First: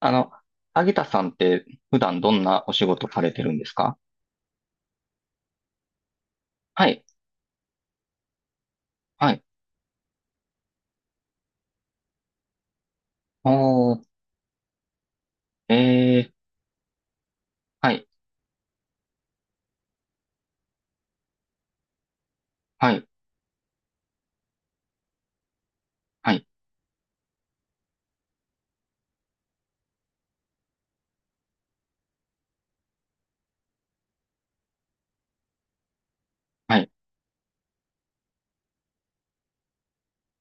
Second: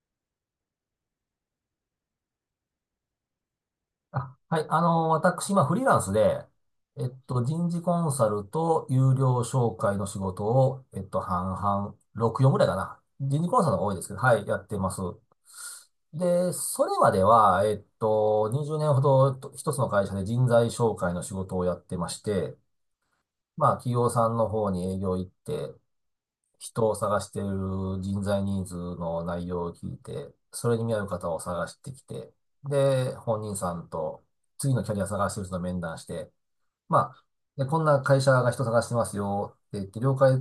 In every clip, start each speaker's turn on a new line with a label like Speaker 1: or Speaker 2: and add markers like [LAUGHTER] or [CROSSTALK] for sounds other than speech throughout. Speaker 1: あの、アゲタさんって普段どんなお仕事されてるんですか？
Speaker 2: あ、はい。私、今、フリーランスで、
Speaker 1: はい、
Speaker 2: 人事コンサルと有
Speaker 1: は
Speaker 2: 料
Speaker 1: い。
Speaker 2: 紹介の仕事を、半々、6、4ぐらいかな。人事コンサルの方が多
Speaker 1: お
Speaker 2: いで
Speaker 1: ー、
Speaker 2: すけど、はい、やってます。
Speaker 1: えー、
Speaker 2: で、それまでは、
Speaker 1: はい、
Speaker 2: 20年ほどと一つの会社で人材紹介の仕事をやってまして、
Speaker 1: はい、
Speaker 2: まあ、企業さんの方に営業行って、
Speaker 1: はい、
Speaker 2: 人を探している人材ニーズの内容を聞いて、それに見合う方を探してきて、で、本人さんと次のキャリア探してる人と面談して、
Speaker 1: はい、
Speaker 2: まあ、で、こんな会社が人探してますよって言って了解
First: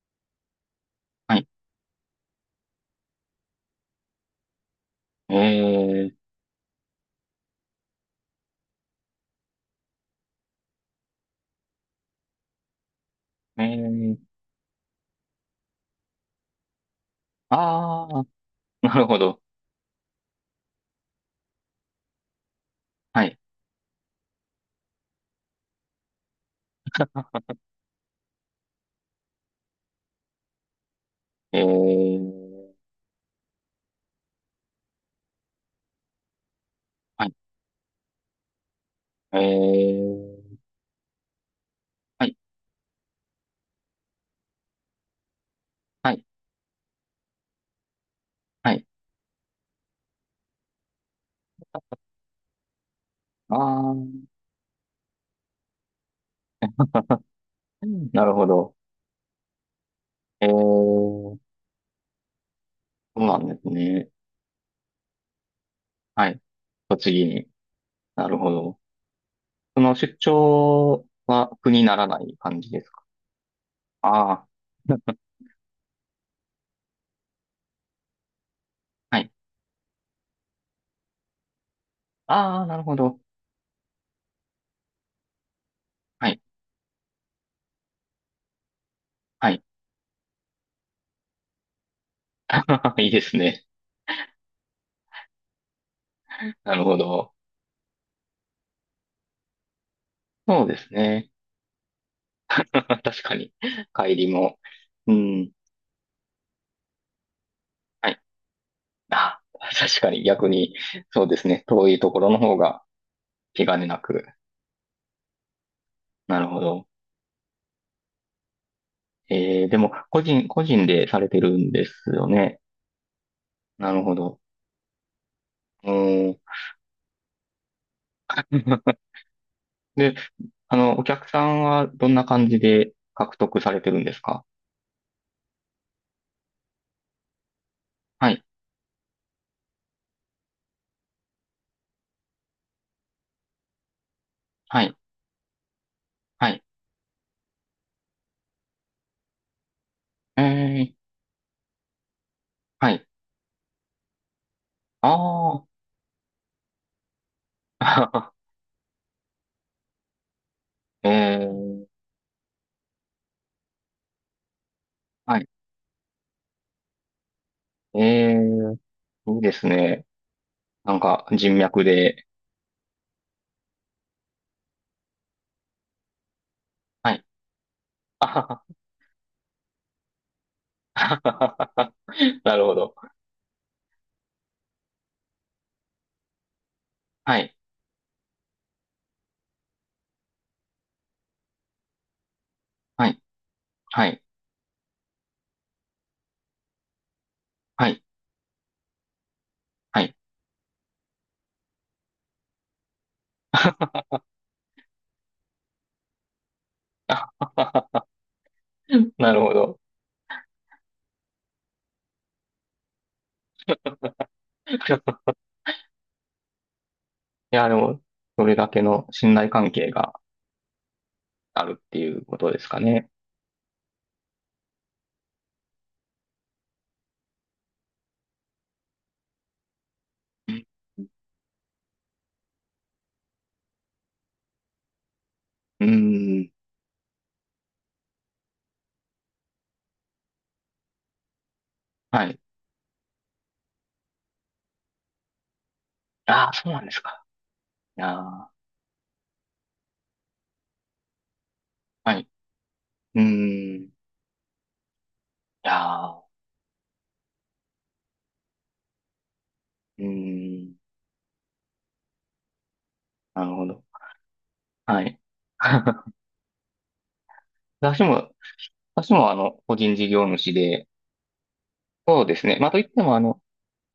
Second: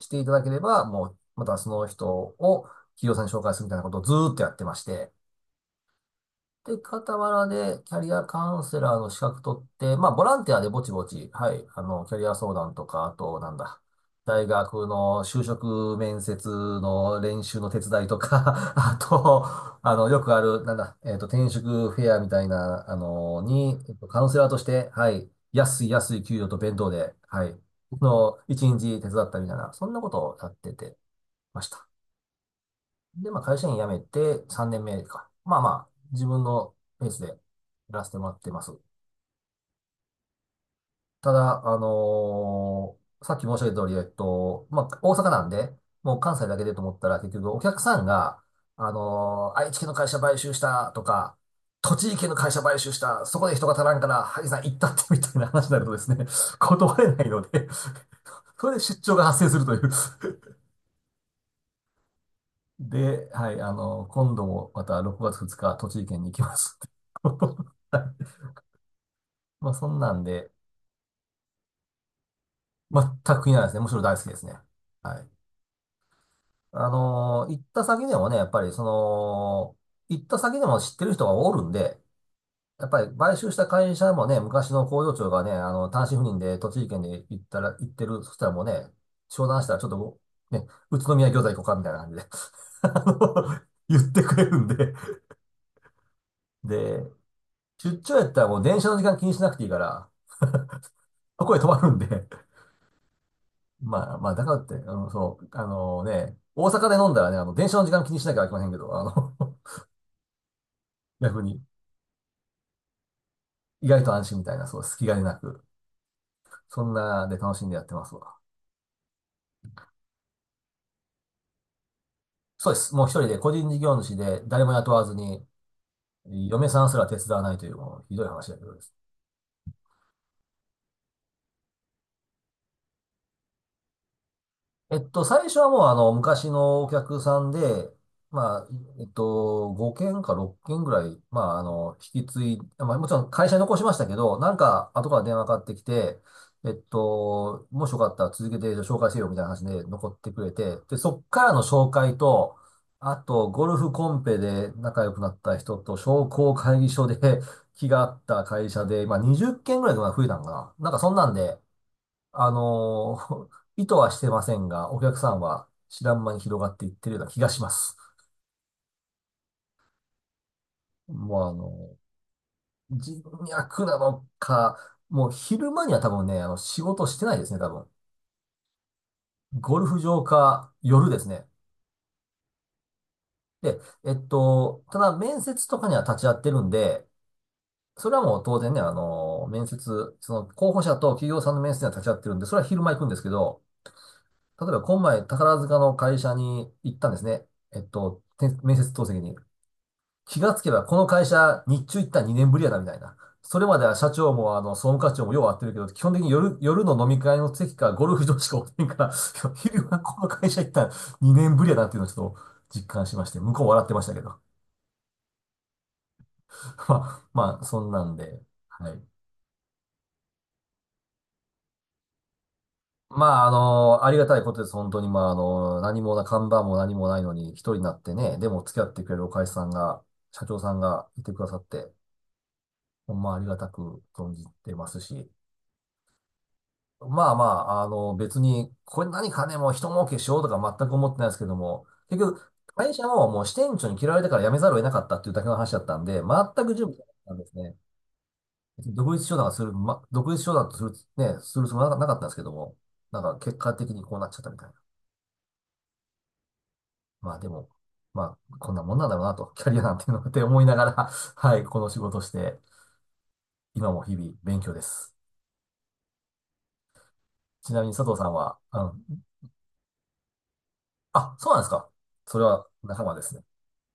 Speaker 2: していただければ、もう、
Speaker 1: は
Speaker 2: ま
Speaker 1: い。
Speaker 2: たその人を企業さんに紹介するみたいなことをずーっとやってまして、
Speaker 1: え
Speaker 2: で、傍らでキャリアカウンセラーの資格取って、まあ、ボランティアでぼちぼち、はい、キャリア相談とか、あと、なん
Speaker 1: ー、え
Speaker 2: だ、
Speaker 1: ー、
Speaker 2: 大学の就職面接の練習の手伝
Speaker 1: あ
Speaker 2: いと
Speaker 1: ー、
Speaker 2: か、[LAUGHS]
Speaker 1: な
Speaker 2: あ
Speaker 1: るほど。
Speaker 2: と、よくある、なんだ、えっと、転職フェアみたいな、
Speaker 1: はい、
Speaker 2: に、カウンセラーとして、はい、安い安い給料と弁当で、はい、の、一日手伝ったみたいな、そんなことをやっててま
Speaker 1: え
Speaker 2: した。
Speaker 1: ー、
Speaker 2: で、まあ、会社員辞めて3年目か。まあまあ、自分のペース
Speaker 1: は
Speaker 2: で
Speaker 1: い、
Speaker 2: やらせてもらってます。
Speaker 1: えー、
Speaker 2: ただ、
Speaker 1: はい、
Speaker 2: さっき申し上げた通り、まあ、大阪なんで、
Speaker 1: は
Speaker 2: もう
Speaker 1: い、
Speaker 2: 関西だけでと思ったら、結局お客さんが、
Speaker 1: はい。
Speaker 2: 愛知県の会社買収したとか、栃木県の会社買収した、そこで
Speaker 1: あ
Speaker 2: 人が足らんか
Speaker 1: ー、
Speaker 2: ら、萩さん行ったってみたいな話になるとですね、[LAUGHS] 断れないので、
Speaker 1: うん、なるほ
Speaker 2: そ
Speaker 1: ど。
Speaker 2: れで出張が発生するという
Speaker 1: えー、そう
Speaker 2: で、
Speaker 1: なん
Speaker 2: は
Speaker 1: で
Speaker 2: い、
Speaker 1: すね。
Speaker 2: 今度もまた6月2日、栃木県
Speaker 1: は
Speaker 2: に行
Speaker 1: い、
Speaker 2: きますって
Speaker 1: 栃木
Speaker 2: こ
Speaker 1: に。
Speaker 2: とで。[LAUGHS] は
Speaker 1: なる
Speaker 2: い、
Speaker 1: ほど。
Speaker 2: まあ、
Speaker 1: そ
Speaker 2: そ
Speaker 1: の
Speaker 2: んな
Speaker 1: 出
Speaker 2: んで、
Speaker 1: 張は苦にならない感じですか？
Speaker 2: 全くいならないですね。むしろ大好きで
Speaker 1: あ
Speaker 2: すね。
Speaker 1: ー、[LAUGHS]
Speaker 2: はい。行った先でもね、やっぱりそ
Speaker 1: はい。
Speaker 2: の、行った先でも知ってる人がおるんで、
Speaker 1: ああ、なる
Speaker 2: やっ
Speaker 1: ほ
Speaker 2: ぱり
Speaker 1: ど。
Speaker 2: 買収した会社もね、昔の工場長がね、単身赴
Speaker 1: は
Speaker 2: 任
Speaker 1: い。
Speaker 2: で栃木県で行ったら、行ってる、そしたらもうね、商
Speaker 1: はい。
Speaker 2: 談したらちょっともう、ね、宇都宮餃子行こうかみたいな感じで [LAUGHS]、
Speaker 1: [LAUGHS]
Speaker 2: あ
Speaker 1: いいです
Speaker 2: の
Speaker 1: ね。
Speaker 2: 言ってくれるんで、
Speaker 1: なるほ
Speaker 2: で、
Speaker 1: ど。
Speaker 2: 出張やったらもう電車の時間気にしなくていいから、
Speaker 1: そうですね。
Speaker 2: そこへ泊まるんで [LAUGHS]
Speaker 1: [LAUGHS] 確かに。
Speaker 2: ま
Speaker 1: 帰
Speaker 2: あ
Speaker 1: り
Speaker 2: まあ、だから
Speaker 1: も。
Speaker 2: って、うん、
Speaker 1: う
Speaker 2: そう、
Speaker 1: ん。
Speaker 2: 大阪で飲んだらね、電車の時間
Speaker 1: は
Speaker 2: 気
Speaker 1: い。
Speaker 2: にしなきゃいけませんけど、
Speaker 1: あ、確かに逆に、
Speaker 2: [LAUGHS]
Speaker 1: そうで
Speaker 2: 逆
Speaker 1: す
Speaker 2: に、
Speaker 1: ね。遠いところの方が気兼ね
Speaker 2: 意
Speaker 1: な
Speaker 2: 外と安
Speaker 1: く。
Speaker 2: 心みたいな、そう、隙がなく、
Speaker 1: なるほ
Speaker 2: そ
Speaker 1: ど。
Speaker 2: んなで楽しんでやってますわ。
Speaker 1: えー、でも、個人、個人でされてるんですよね。
Speaker 2: そうです。もう一人で個人事
Speaker 1: な
Speaker 2: 業
Speaker 1: るほ
Speaker 2: 主
Speaker 1: ど。
Speaker 2: で誰も雇わずに、
Speaker 1: うん。
Speaker 2: 嫁さんすら手伝わないという、もうひどい話だけどです
Speaker 1: [LAUGHS]
Speaker 2: ね。
Speaker 1: で、あの、お客さんはどんな感じで獲得されてるんですか？
Speaker 2: 最初はもう昔のお客さんで、
Speaker 1: はい。
Speaker 2: まあ、5件か6件ぐらい、まあ、あの、引き継い、まあ、もちろん会社に残しましたけど、なん
Speaker 1: は
Speaker 2: か
Speaker 1: い。
Speaker 2: 後から電話かかってきて、
Speaker 1: はい。
Speaker 2: もしよかったら続けて紹介せよみたいな話で残って
Speaker 1: え
Speaker 2: くれて、
Speaker 1: ー、
Speaker 2: で、そっからの紹介と、
Speaker 1: はい。
Speaker 2: あと、ゴルフコンペで仲良くなった
Speaker 1: あ
Speaker 2: 人と、商工会議所で [LAUGHS] 気が合っ
Speaker 1: あ。
Speaker 2: た会社で、まあ、20件ぐらいとか増えたのかな。なんか
Speaker 1: [LAUGHS] え
Speaker 2: そんなんで、
Speaker 1: ー、
Speaker 2: あのー [LAUGHS] 意図はしてませんが、お客さ
Speaker 1: は
Speaker 2: ん
Speaker 1: い。
Speaker 2: は知らん間に広がっていってるような気がします。
Speaker 1: えー、いいですね。なんか、
Speaker 2: もう
Speaker 1: 人脈で。
Speaker 2: 人脈なのか、もう昼間には多分ね、仕事
Speaker 1: は
Speaker 2: し
Speaker 1: い。
Speaker 2: てないですね、多分。
Speaker 1: [LAUGHS] あは
Speaker 2: ゴルフ場か夜で
Speaker 1: は
Speaker 2: す
Speaker 1: は
Speaker 2: ね。
Speaker 1: は、なるほど。
Speaker 2: で、ただ面接とかには立ち会ってるんで、
Speaker 1: はい。
Speaker 2: それはもう当然ね、あの面接、その候補者と企業さんの面接には立ち会ってるんで、それは昼間行く
Speaker 1: は
Speaker 2: んで
Speaker 1: い。
Speaker 2: すけど、
Speaker 1: はい。
Speaker 2: 例えば今前宝塚の会社に行ったんですね。
Speaker 1: はい。
Speaker 2: て面接当席に。
Speaker 1: はい。
Speaker 2: 気がつけばこの会社日中行ったら2年ぶりやなみたいな。それまでは社長もあの総務課長もよう会ってるけど、基本的に夜の飲
Speaker 1: [LAUGHS]
Speaker 2: み
Speaker 1: あ
Speaker 2: 会
Speaker 1: は
Speaker 2: の席
Speaker 1: は
Speaker 2: か
Speaker 1: は
Speaker 2: ゴルフ場しかおってんから、
Speaker 1: なるほ
Speaker 2: [LAUGHS]
Speaker 1: ど。
Speaker 2: 昼はこの会社行ったら2年ぶりやなっていうのをちょっと実感しまして、向こう笑ってましたけど。[LAUGHS] まあ、
Speaker 1: [LAUGHS] い
Speaker 2: まあ、
Speaker 1: や、で
Speaker 2: そん
Speaker 1: も、
Speaker 2: なんで、
Speaker 1: それだけ
Speaker 2: はい。
Speaker 1: の信頼関係があるっていうことですかね。
Speaker 2: まあ、ありがたいことです。本当に、まあ、あの、何もな、看板も何もないのに一人になってね、でも付き合ってくれるお会社さんが、社
Speaker 1: う
Speaker 2: 長
Speaker 1: ん、
Speaker 2: さんがいてくださって、ほんまありがたく存じてますし、
Speaker 1: うん。
Speaker 2: まあまあ、別に、これ何かね、もう一儲けしようとか全く思ってないですけども、結
Speaker 1: はい。
Speaker 2: 局、会社ももう支店長に嫌われたから辞めざるを得なかったっていうだけの話だったんで、
Speaker 1: ああ、
Speaker 2: 全
Speaker 1: そう
Speaker 2: く
Speaker 1: なん
Speaker 2: 準
Speaker 1: で
Speaker 2: 備
Speaker 1: す
Speaker 2: なかっ
Speaker 1: か。
Speaker 2: たんですね。
Speaker 1: いやー、
Speaker 2: 独立商談がする、ま、独立商談とする、ね、するつもりはな
Speaker 1: は
Speaker 2: かった
Speaker 1: い。
Speaker 2: んですけども、な
Speaker 1: う
Speaker 2: んか結果
Speaker 1: ん。い
Speaker 2: 的にこうなっちゃったみたいな。
Speaker 1: やー、
Speaker 2: まあでも、まあ、こんなもんなんだろうなと、キャリアなん
Speaker 1: う
Speaker 2: ていうのって思い
Speaker 1: ん。
Speaker 2: ながら、[LAUGHS] はい、この仕事をして、
Speaker 1: なるほど。
Speaker 2: 今も日々勉強で
Speaker 1: は
Speaker 2: す。
Speaker 1: い。[LAUGHS]
Speaker 2: ちなみに
Speaker 1: 私
Speaker 2: 佐藤さ
Speaker 1: も、
Speaker 2: んは、
Speaker 1: 私もあの、個人事業主で、
Speaker 2: あ、そうなんですか。
Speaker 1: そうで
Speaker 2: それ
Speaker 1: すね。
Speaker 2: は
Speaker 1: まあ、といって
Speaker 2: 仲
Speaker 1: も、
Speaker 2: 間
Speaker 1: あ
Speaker 2: です
Speaker 1: の、
Speaker 2: ね。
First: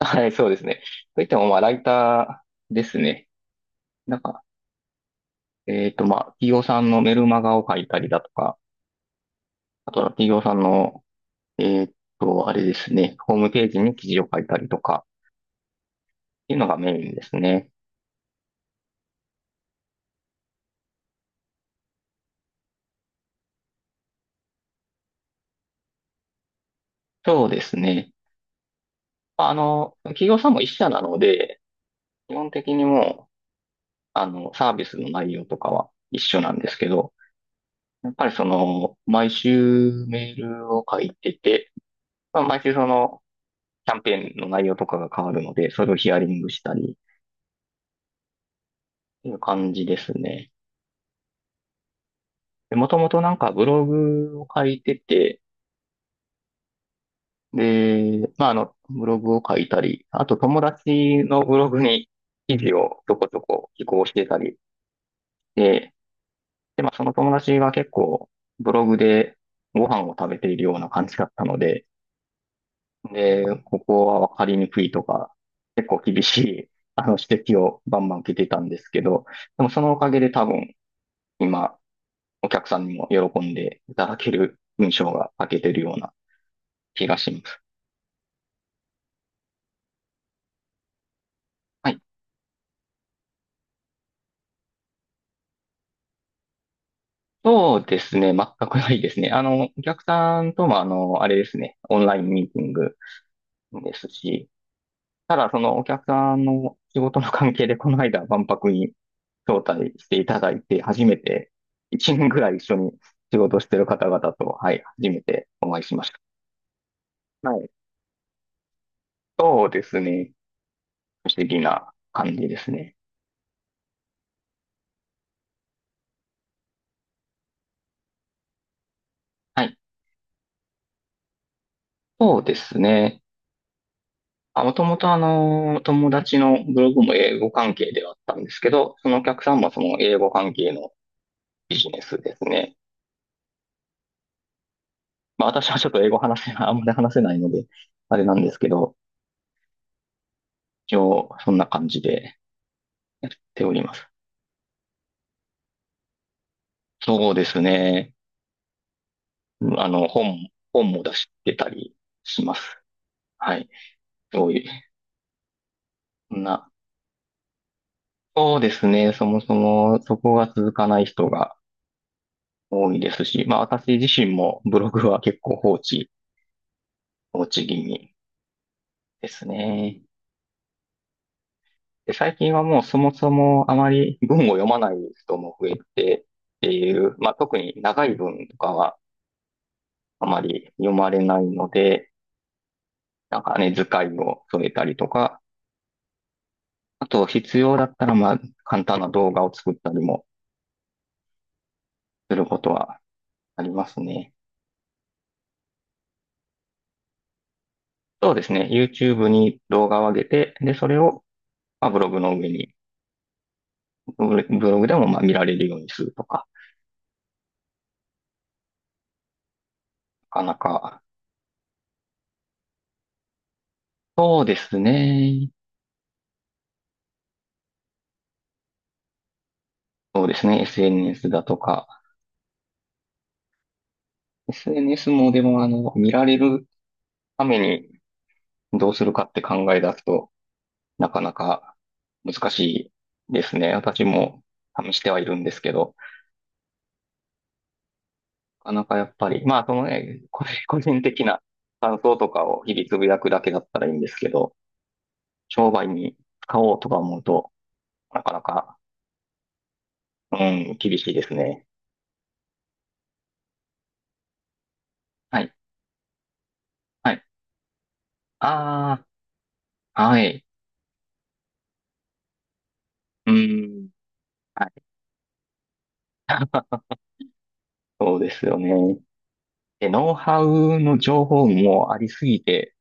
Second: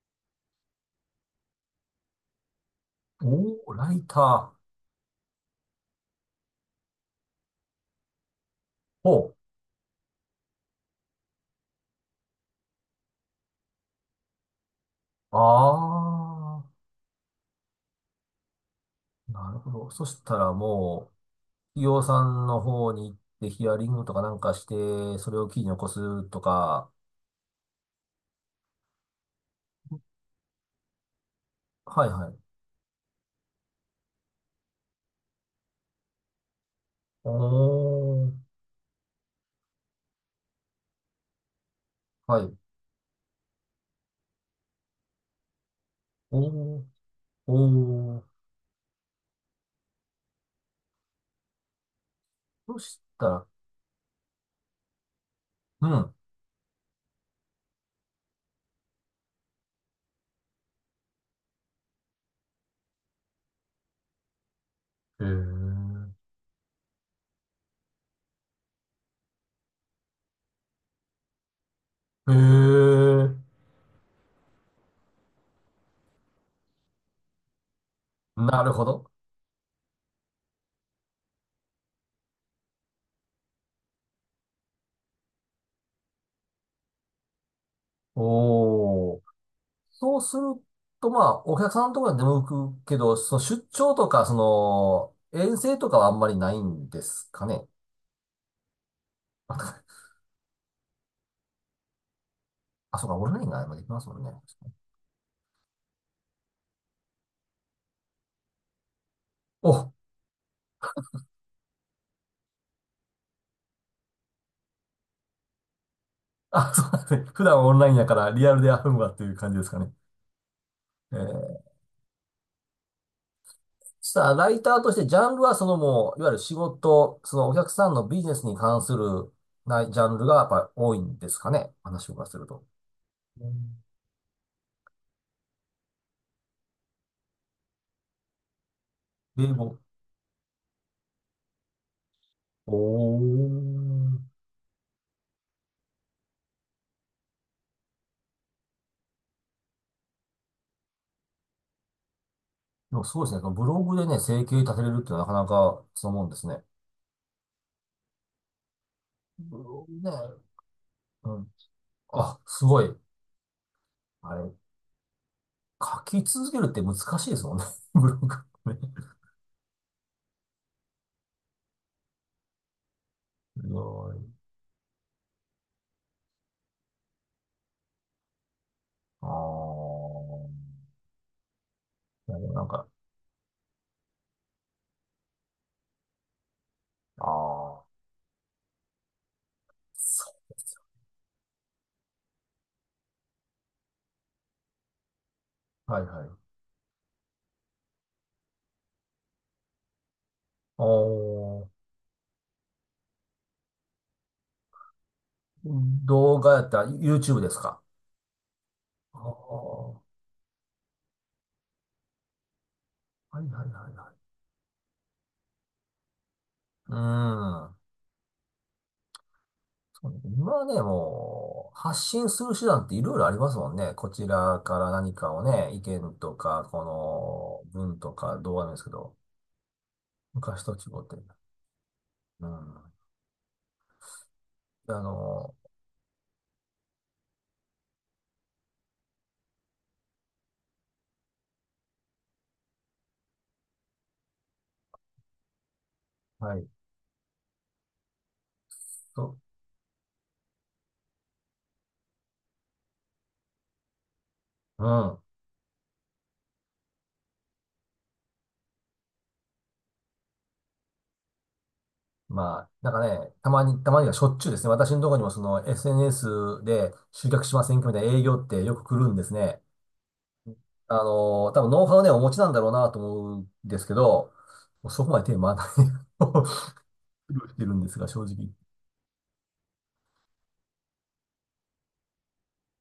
Speaker 1: [LAUGHS] はい、そうですね。といっても、まあ、ライターですね。
Speaker 2: おー、ライ
Speaker 1: なんか、
Speaker 2: ター。
Speaker 1: まあ、企業さんのメルマガを書いたりだとか、
Speaker 2: ほ
Speaker 1: あとは企業さんの、えっあれですね、ホームページに記事を書いたりとか、
Speaker 2: う。
Speaker 1: っていう
Speaker 2: あ
Speaker 1: のがメインですね。
Speaker 2: あ、なるほど。そしたらもう、企業さんの方に行ってヒアリングとかなんかして、それを記事に起こすとか。
Speaker 1: そうですね。まああの、企業さんも一社なので、
Speaker 2: はいは
Speaker 1: 基
Speaker 2: い。
Speaker 1: 本的にもう、あの、サービスの内容とかは一緒なんですけど、
Speaker 2: お
Speaker 1: やっぱり
Speaker 2: ー、
Speaker 1: その、毎週メールを書いてて、
Speaker 2: は
Speaker 1: まあ、
Speaker 2: い。
Speaker 1: 毎週その、キャンペーンの内容とかが変わるので、それをヒアリングした
Speaker 2: おー、
Speaker 1: りっ
Speaker 2: おー。
Speaker 1: ていう感じですね。で、
Speaker 2: そ
Speaker 1: もと
Speaker 2: し
Speaker 1: もと
Speaker 2: た
Speaker 1: なん
Speaker 2: ら、
Speaker 1: かブログを書いてて、で、まあ、あの、ブログを書いたり、あと友達のブログに記事をちょこちょこ寄稿してたり
Speaker 2: う
Speaker 1: で、
Speaker 2: ん。へ
Speaker 1: で、まあ、その友達は結構ブログでご飯を食べているような感じだったので、
Speaker 2: え。へえ。
Speaker 1: で、ここは分かりにくいとか、結構厳しい、あの、指摘をバンバン受けてた
Speaker 2: な
Speaker 1: ん
Speaker 2: る
Speaker 1: で
Speaker 2: ほ
Speaker 1: すけ
Speaker 2: ど。
Speaker 1: ど、でもそのおかげで多分今、お客さんにも喜んでいただける文章が書けてるような気がします。
Speaker 2: おー。そうすると、まあ、お客さん
Speaker 1: は
Speaker 2: の
Speaker 1: い。
Speaker 2: ところには出向くけど、その出張とか、その、遠征とかはあんまりないんですかね。
Speaker 1: そうですね。全くないですね。あの、お
Speaker 2: あ、
Speaker 1: 客さんとも、あの、あれですね。オンラインミーティング
Speaker 2: あそうか、オンラインが今でき
Speaker 1: で
Speaker 2: ま
Speaker 1: す
Speaker 2: すもんね。
Speaker 1: し、ただ、そのお客さんの仕事の関係で、この間、万博に招
Speaker 2: お、
Speaker 1: 待していただいて、初めて、1年ぐらい一緒に仕事してる方々と、はい、初めてお会いしまし
Speaker 2: あ、そうなんですね。普
Speaker 1: た。は
Speaker 2: 段
Speaker 1: い。
Speaker 2: オンラインやからリアルであるのわっていう感じで
Speaker 1: そう
Speaker 2: すか
Speaker 1: で
Speaker 2: ね。
Speaker 1: すね。
Speaker 2: え
Speaker 1: 不思
Speaker 2: ー、
Speaker 1: 議な感じですね。
Speaker 2: さあライターとしてジャンルはそのもう、いわゆる仕事、そのお客さんのビジネスに関する
Speaker 1: はい。
Speaker 2: なジャンルがやっぱり多いんですかね。話を伺わ
Speaker 1: そ
Speaker 2: せ
Speaker 1: う
Speaker 2: る
Speaker 1: で
Speaker 2: と。
Speaker 1: すね。
Speaker 2: うん、
Speaker 1: あ、もともとあの、友達のブログも英語関係ではあったんですけど、そのお客さ
Speaker 2: 英
Speaker 1: んも
Speaker 2: 語。
Speaker 1: その英語関係のビジネスですね。
Speaker 2: おー。
Speaker 1: まあ私はちょっと英語話せない、あんまり話せないので、あれなんですけど、一応そんな感じで
Speaker 2: でもそうで
Speaker 1: やっ
Speaker 2: すね。
Speaker 1: て
Speaker 2: ブ
Speaker 1: お
Speaker 2: ロ
Speaker 1: りま
Speaker 2: グで
Speaker 1: す。
Speaker 2: ね、生計立てれるってのはなかなかそう思うんですね。
Speaker 1: そうですね。
Speaker 2: ブ
Speaker 1: うん、
Speaker 2: ロ
Speaker 1: あ
Speaker 2: グ
Speaker 1: の、
Speaker 2: ね。
Speaker 1: 本も出し
Speaker 2: うん。
Speaker 1: てたり
Speaker 2: あ、
Speaker 1: しま
Speaker 2: す
Speaker 1: す。
Speaker 2: ごい。
Speaker 1: はい。
Speaker 2: あ
Speaker 1: そ
Speaker 2: れ、
Speaker 1: ういう、
Speaker 2: 書き
Speaker 1: そん
Speaker 2: 続ける
Speaker 1: な。
Speaker 2: って難しいですもんね。[LAUGHS] ブログ
Speaker 1: そうで
Speaker 2: ね。
Speaker 1: すね。そもそもそこが続かない人が多いですし、まあ
Speaker 2: す
Speaker 1: 私自
Speaker 2: ご
Speaker 1: 身
Speaker 2: い。
Speaker 1: もブログは結構放置、放置気味
Speaker 2: あ
Speaker 1: です
Speaker 2: あ。
Speaker 1: ね。で、
Speaker 2: い
Speaker 1: 最
Speaker 2: やでも
Speaker 1: 近は
Speaker 2: なん
Speaker 1: もう
Speaker 2: か、
Speaker 1: そもそもあまり文を読まない人も増えてっていう、
Speaker 2: あ
Speaker 1: まあ特に
Speaker 2: あ。
Speaker 1: 長い文とかはあま
Speaker 2: そ
Speaker 1: り読まれないので、なんかね、図解を添えたりとか、
Speaker 2: う。はいはい。
Speaker 1: あと必要だったらまあ簡単な動画を作ったりも
Speaker 2: ああ。
Speaker 1: することはありますね。
Speaker 2: 動画やったら YouTube ですか。
Speaker 1: そうですね。
Speaker 2: あ
Speaker 1: YouTube
Speaker 2: あ。
Speaker 1: に動画
Speaker 2: は
Speaker 1: を上げて、で、それをまあブログの上に、
Speaker 2: いはいはいはい。
Speaker 1: ブロブログでもまあ見られるようにするとか、
Speaker 2: うん。
Speaker 1: なか
Speaker 2: 今
Speaker 1: な
Speaker 2: はね、
Speaker 1: か、
Speaker 2: もう、発信する手段っていろいろありますもんね。こち
Speaker 1: そうで
Speaker 2: ら
Speaker 1: す
Speaker 2: から何かを
Speaker 1: ね。
Speaker 2: ね、意見とか、この文とか動画なんですけど、
Speaker 1: そうですね。
Speaker 2: 昔と違って。
Speaker 1: SNS だとか、
Speaker 2: うん。あ
Speaker 1: SNS もで
Speaker 2: の、
Speaker 1: も、あの、見られるためにどうするかって考え出すと、なかなか難しいですね。私も試してはいるんですけど、
Speaker 2: はい。
Speaker 1: なかなかやっぱ
Speaker 2: と、
Speaker 1: り、まあ、そのね、個人的な感想とかを日々つぶやくだけだったらいいんですけど、
Speaker 2: うん。
Speaker 1: 商売に使おうとか思うと、なかなか、うん、厳しいですね。
Speaker 2: まあ、なんかね、たまにはしょっちゅうですね。私のところにも
Speaker 1: は
Speaker 2: そ
Speaker 1: い、
Speaker 2: の SNS で
Speaker 1: はい。
Speaker 2: 集客しませんかみたいな営業ってよく来
Speaker 1: あ
Speaker 2: るんですね。
Speaker 1: あ、はい。
Speaker 2: 多分ノウハウね、お持ちなんだろうなと
Speaker 1: う
Speaker 2: 思うんです
Speaker 1: ん、
Speaker 2: けど、
Speaker 1: はい。
Speaker 2: そこまで手回らない。[LAUGHS] 苦労してるんですが、
Speaker 1: そう
Speaker 2: 正
Speaker 1: です
Speaker 2: 直。
Speaker 1: よね。で、ノウハウの情報もありすぎて、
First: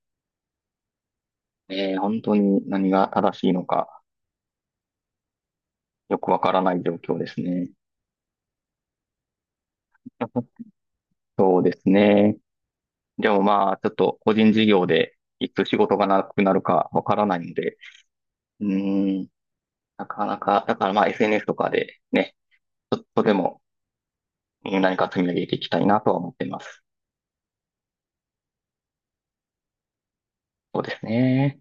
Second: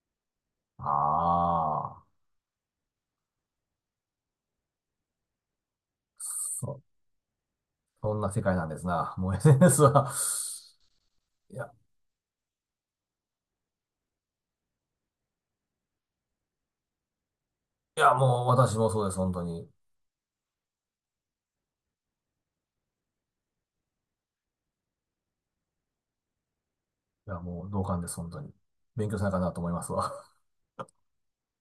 Speaker 1: えー、
Speaker 2: ああ、
Speaker 1: 本当に何が正しいのかよくわからない
Speaker 2: そ、
Speaker 1: 状況ですね。
Speaker 2: そんな世界なんですな。もう SNS は、
Speaker 1: [LAUGHS]
Speaker 2: い
Speaker 1: そう
Speaker 2: や、
Speaker 1: ですね。でもまあ、ちょっと個人事業でいつ仕事がなくなるかわからないので、
Speaker 2: いや、もう
Speaker 1: う
Speaker 2: 私もそうです、
Speaker 1: ーん、
Speaker 2: 本当に。い
Speaker 1: なかなか、だからまあ SNS とかでね、ちょっとでも、うん、何か積み上げていきたいなとは思ってます。
Speaker 2: や、もう同感です、本当に。勉強しなあかんなと思いますわ。
Speaker 1: そうですね。